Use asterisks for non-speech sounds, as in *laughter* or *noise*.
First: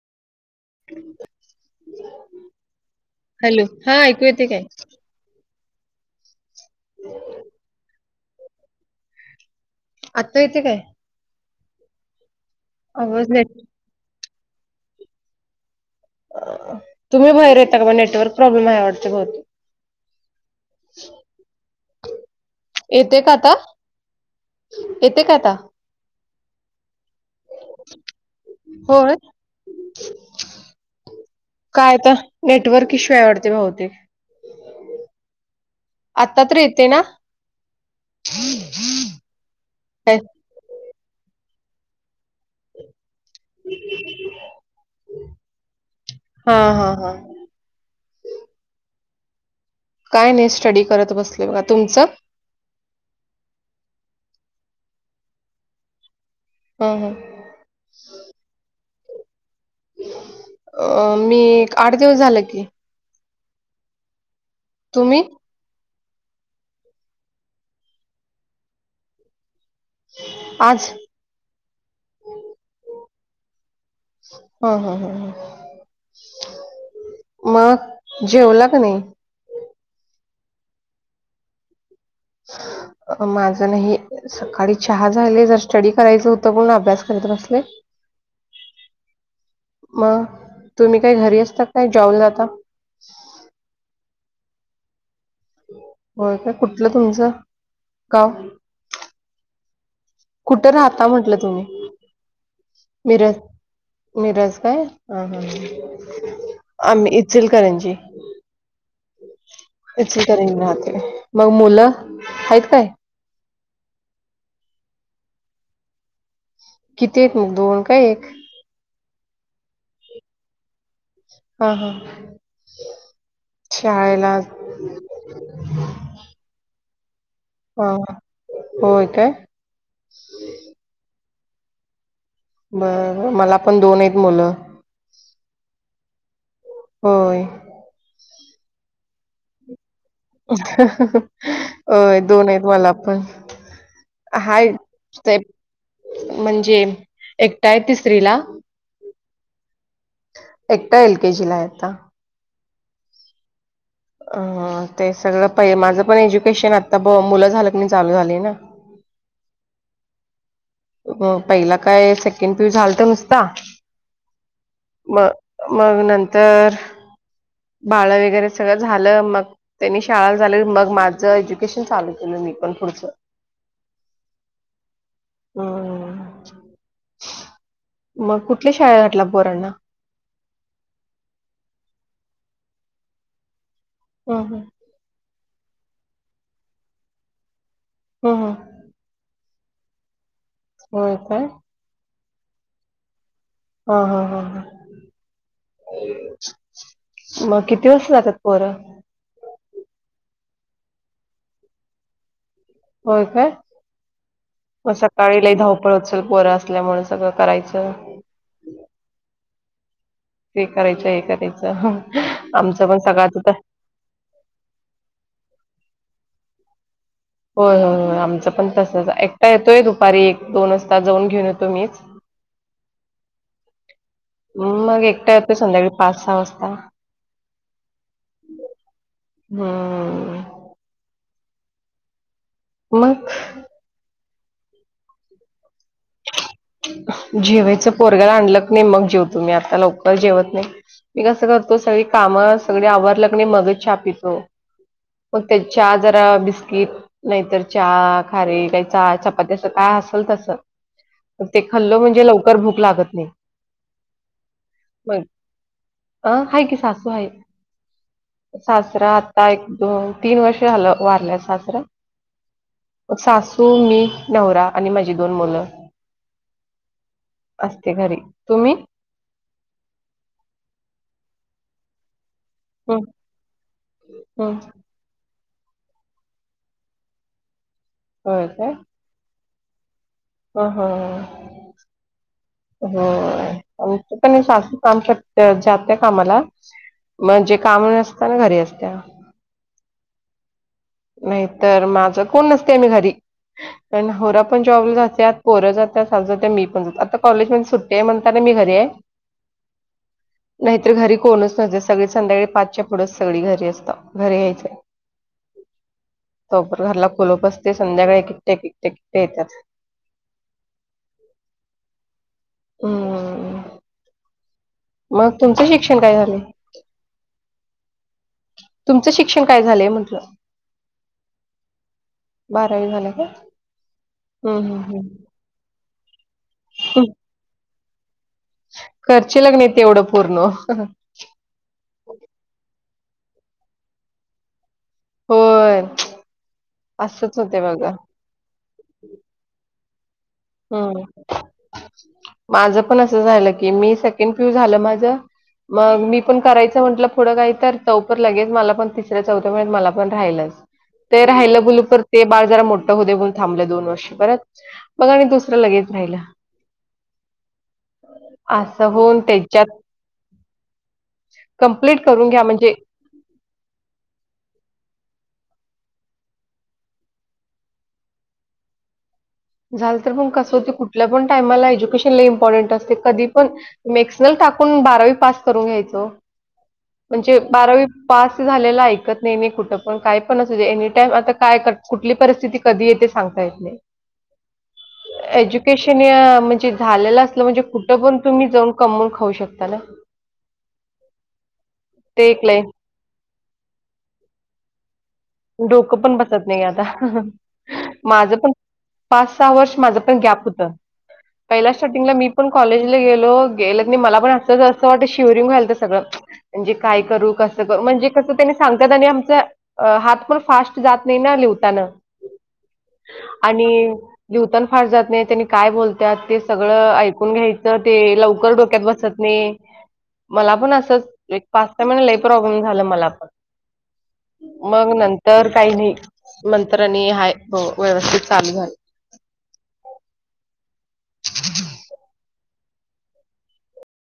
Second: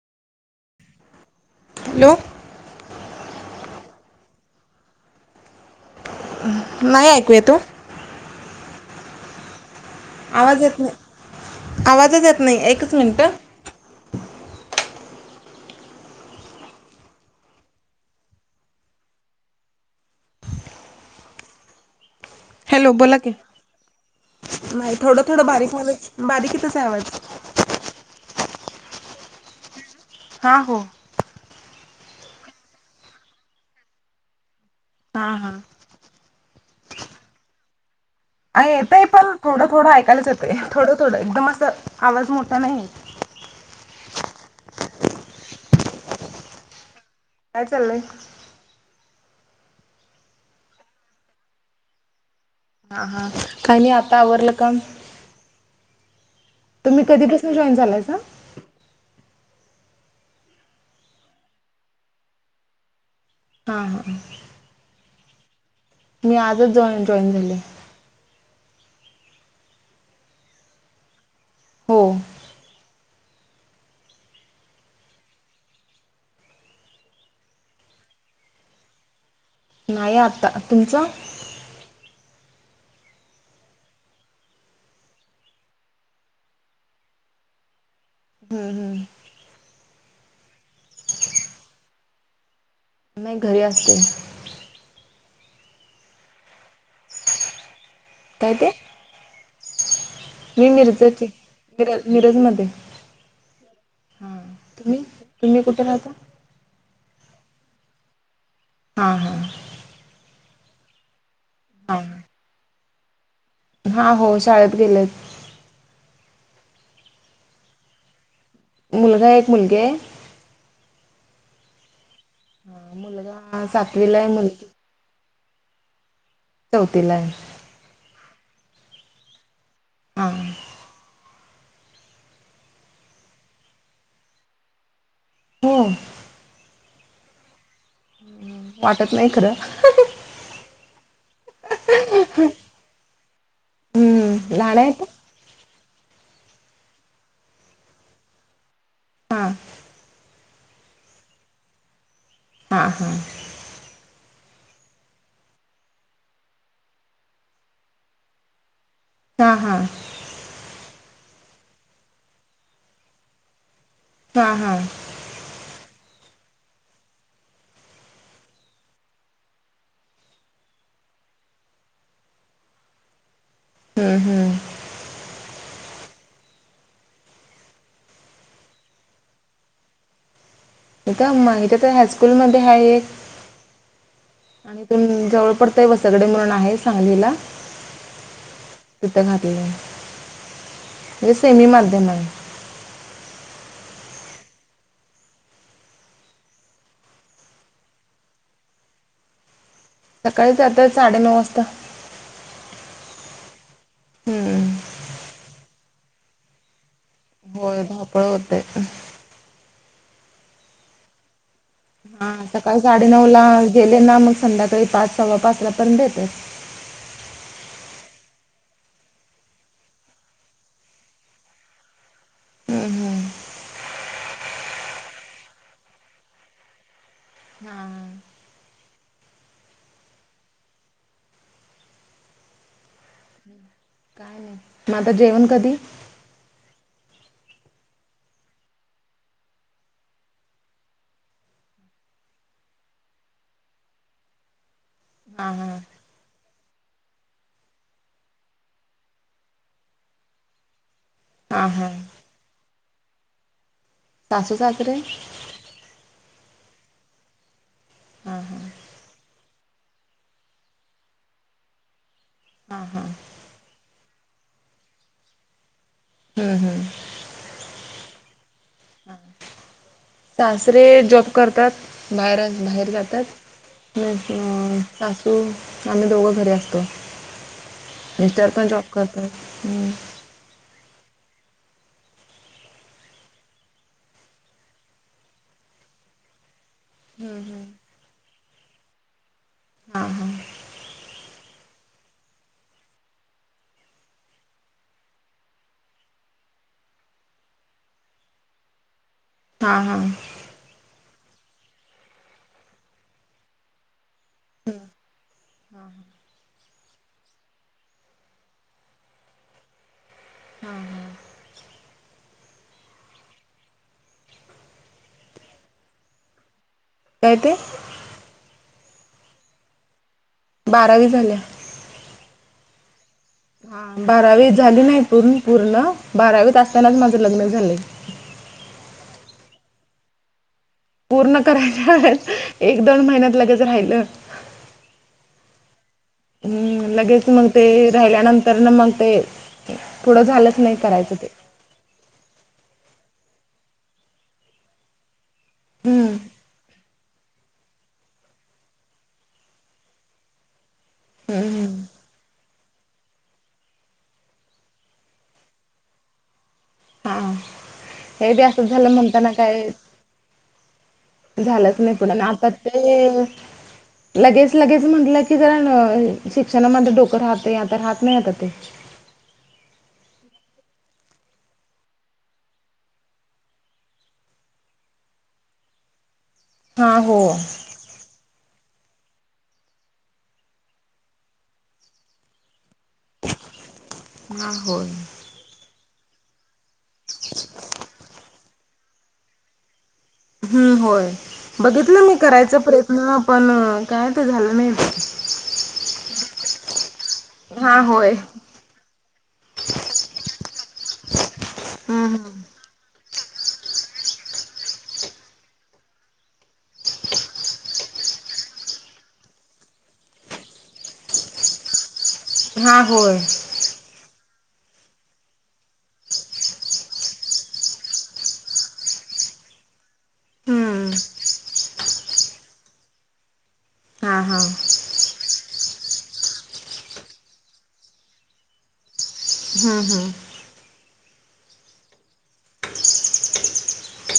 Hello. Hello, हा ऐकू येते काय? नाही ऐकू येत ओ. आत्ता येते आवाज काय येत नाही, आवाजच येत नाही एक *unintelligible* तुम्ही बाहेर यता का म नेटवर्क प्रॉब्लेम आहे वाटत बहुत *inaudible* हॅलो बोला येते की का आता नाही थोडं येते का थोडं आता बारीक म बारीक तचा आहे आवाज. होय? हा हो. काय आता, नेटवर्क इश्यू आहे वाढतं बहुतेक. हा हा आत्ता तर येते ना? अ येतय पण, थोडं थोडं ऐकायलाच येतं थोडं थोडं एकदम असं आवाज मोठा नाही. हा हा हा. काय चाललंय? काय नाही, स्टडी करत बसले बघा. तुमचं? हा हा काय नाही आता आवरलं काम. हा तुम्ही हा कधीपसून जॉईन झालायसा? अ मी एक आठ दिवस झालं की. हा हा. तुम्ही? मी आजच जॉन जॉईन झाले. आज? हो हा हा हा ह. मग, जेवला का नाही? नाही आता. तुमचं? अ माझं ना हे सकाळी चहा झाले, जर स्टडी करायचं होतं पण अभ्यास करत बसले. हम्. मग, तुम्ही काही घरी असता काय जॉब ला जाता? नाही घरी असते. होय काय, कुठलं तुमचं गाव? काय ते? मी कुठे राहता मिरजची म्हंटलं, तुम्ही. मिरज मिरजमध्ये मिरज. हा मिरज काय. तुम्ही हा हा तुम्ही कुठे राहता ह. आम्ही इचलकरंजी. हा हा. इचलकरंजी राहते. मग मुलं, हा हायत काय? हा हो, शाळेत गेलेत. किती आहेत मग दोन काय एक? मुलगा एक मुलगी आहे. हा हा. हा मुलगा सातवीलाय, मुलगी चौथीला आहे. हा हा. होय काय? हां. बर, मला पण दोन आहेत मुलं. हो? होय वाटत नाही खरं अ दोन आहेत मला पण. हम्म हाय लहान आहेत ते म्हणजे एकटाय तिसरी ला, हा एकटा एल केे जी ला आहे आता हां हां अ ते सगळं पहि माझं पण एज्युकेशन आता ब मुलं झालं की चालू झाली ना हां हा पहिला काय सेकंड पी यु झालत नुसता. हा हा मग मग नंतर बाळ वगैरे सगळं झालं मग त्यांनी शाळा चाले मग माझं एज्युकेशन चालू केलं मी पण पुढचं. हम्म हम् हम् मग कुठल्या शाळा घातल्या पोरांना एेत मा इ त्या तर हायस्कूलमध्ये आहे एक हा हा आणि तुम जवळ पडतय वसगडे म्हणून आहे सांगलीला हं हं तिथं घातलय, होय हे काय? सेमी माध्यम आहे. हा हा हा ह मग किती वाजता जातात पोरं? सकाळी जात्यात साडे नऊ वाजता. होय काय? हम्म मग सकाळीला धावपळ असल पोरं असल्यामुळं होय धावपळ होतंय ते करायचं एखाद्याचं हा सकाळी साडे नऊ ला गेले ना, मग संध्याकाळी पाच सव्वा पाच ला पर्यंत येतात. होय होय होय आमचं पण तसच आहे, एकटा येतोय दुपारी एक दोन वाजता जाऊन घेऊन येतो मीच. हम्म हम्म मग एकटा येतोय संध्याकाळी पाच -सहा वाजता हा हम्म मग काय‌ नाही. म आता जेवण कधी? जेवायचं पोरग्याला आणलं की नाही मग जेवतो मीआता लवकरल जेवत नाही. मी कसं करतो सगळी कामं सगळे आवारल कणी मगच चहा पितो. मग हा ते हा चात् जरा बिस्किट नाहीतर चा खारीे, काही चा चपाती असं काय असेल तसं ते हा हा खल्लो म्हणजे लवकर भूक लागत नाही. सासू -सासरे? अह हाय की सासू हाय हा हा सास् सरा आता एक दोन -तीन वर्ष झालं वारल्यात सासरा हा हा म सासू सु, मी, नवरा आणि माझी दोन मुलं. हम्म हम्म असते घरी तुम्ही सासरे जप करत्यात. बाहेर बाहेर हं, जातात. हं. सासू, आम्ही दोघं घरी असतो, होय मिस्टर पण जॉब करत ह ह ह हो आच पण असस् काम करत जात कामाला हम्म म्हणजे हम्म काम न असता ना घरी असत. हा हा नाही तरर माझं कोण नसते आम्ही घरी पण होरा पण जॉबला जाते पोर जात सा जात्या मी पण जातो आता कॉलेजमध्येध्ये सुट्टी आहे म्हणता मी घरी आहे. हा हा नाहीतर घरी कोणच नव्हते सगळी संध्याकाळी पाचच्या पुढेच सगळी घरी असतात घरी यायच. हा ह सपर घरला खुलप असते संध्याकाळी एककट्या एकट्याट्या येतात. हम ह हम्म मग तुमचं शिक्षण काय झालं. काय ते तुमचं शिक्षण काय झालंय म्हटलं. बारावी झाल्या बारावी झालं का? हा बारावी हम्म झाली हम्म नाही हम्म. प पूर्ण बारावीत असतानाच माझं लग्न झालं. खर्चे लग् नाहीत एवढं पूर्ण पूर्ण करायला एक दोन महिन्यात लगेच राहिलं. होय हम्म लगेच असंच मग होतंय ते बघा. राहिल्यानंतर तर ना मग ते पुढं झालं. हम् माझ पण असं झालं की मी सेकंड फ्यू झालं माझ. मग हम्म मी पण करायचं म्हंटलं. थोडं काही तर चौप लगेच मला पण तिसऱ्या चौथ्या मला पण राहिलंच ते हम्म राहिलं हम्म बुलूपर ते बाळ जरा मोठं हो देऊ थांबलं दोन वर्षे परत मग आणि दुसरं लगेच राहिला. हा हे ते असच असं झालं होऊन म्हणताना काय? त्याच्यात झालंच नाही कंप्लीट पण करून घ्या आता म्हणजे ते लगेच लगेच म्हंटलं की जरा शिक्षणामध्ये डोकं राहातता राहात नाही आता ते झालं तर पण कस होतते कुठल्या पण टायमाला एज्युकेशनला इम्पॉर्टंट असते कधी पण मेक्सनल टाकून बारावी पास करून घ्यायच हा हो म्हणजे बारावी पास झालेला ऐकत नाही नाही कुठं पण काय पण असू एनीटाइम आता काय कुठली परिस्थिती कधी येते सांगता येत नाही. ह हो एज्युकेशन या म्हणजे झालेलं असलं म्हणजे कुठं पण तुम्ही जाऊन कमवून खाऊ शकता ना हम्म होय बघितलं मी ते एक करायचा लय प्रयत्न पण काय ते झालं नाही. डोकं पण बसत नाही ग आता हा होय माझं पण पाच सहा वर्ष माझं पण गॅप होत पहिला स्टार्टिंगला हम्म मी पण हम्म कॉलेजला गेलो गेलत नाही मला पण असं असं वाटत शिवररिंग घायलं सगळं म्हणजे काय करू कसं कर म्हणजे कसं त्याने सांगतात आणि आमच हात. पण फास्ट जात नाही ना लिवताना हा होय आणि लिहवतान फार जात नाही त्यांनी काय बोलतात ते सगळं ऐकून घ्यायचं ते लवकर डोक्यात बसत. नाही मला पण हम्म असंच पाच टय महिने लई प्रॉब्लेम झालं मला पण हा हा मग नंतर काही नाही मंत्रनी हाय व्यवस्थित चालू झालं. हम्म हम्म हज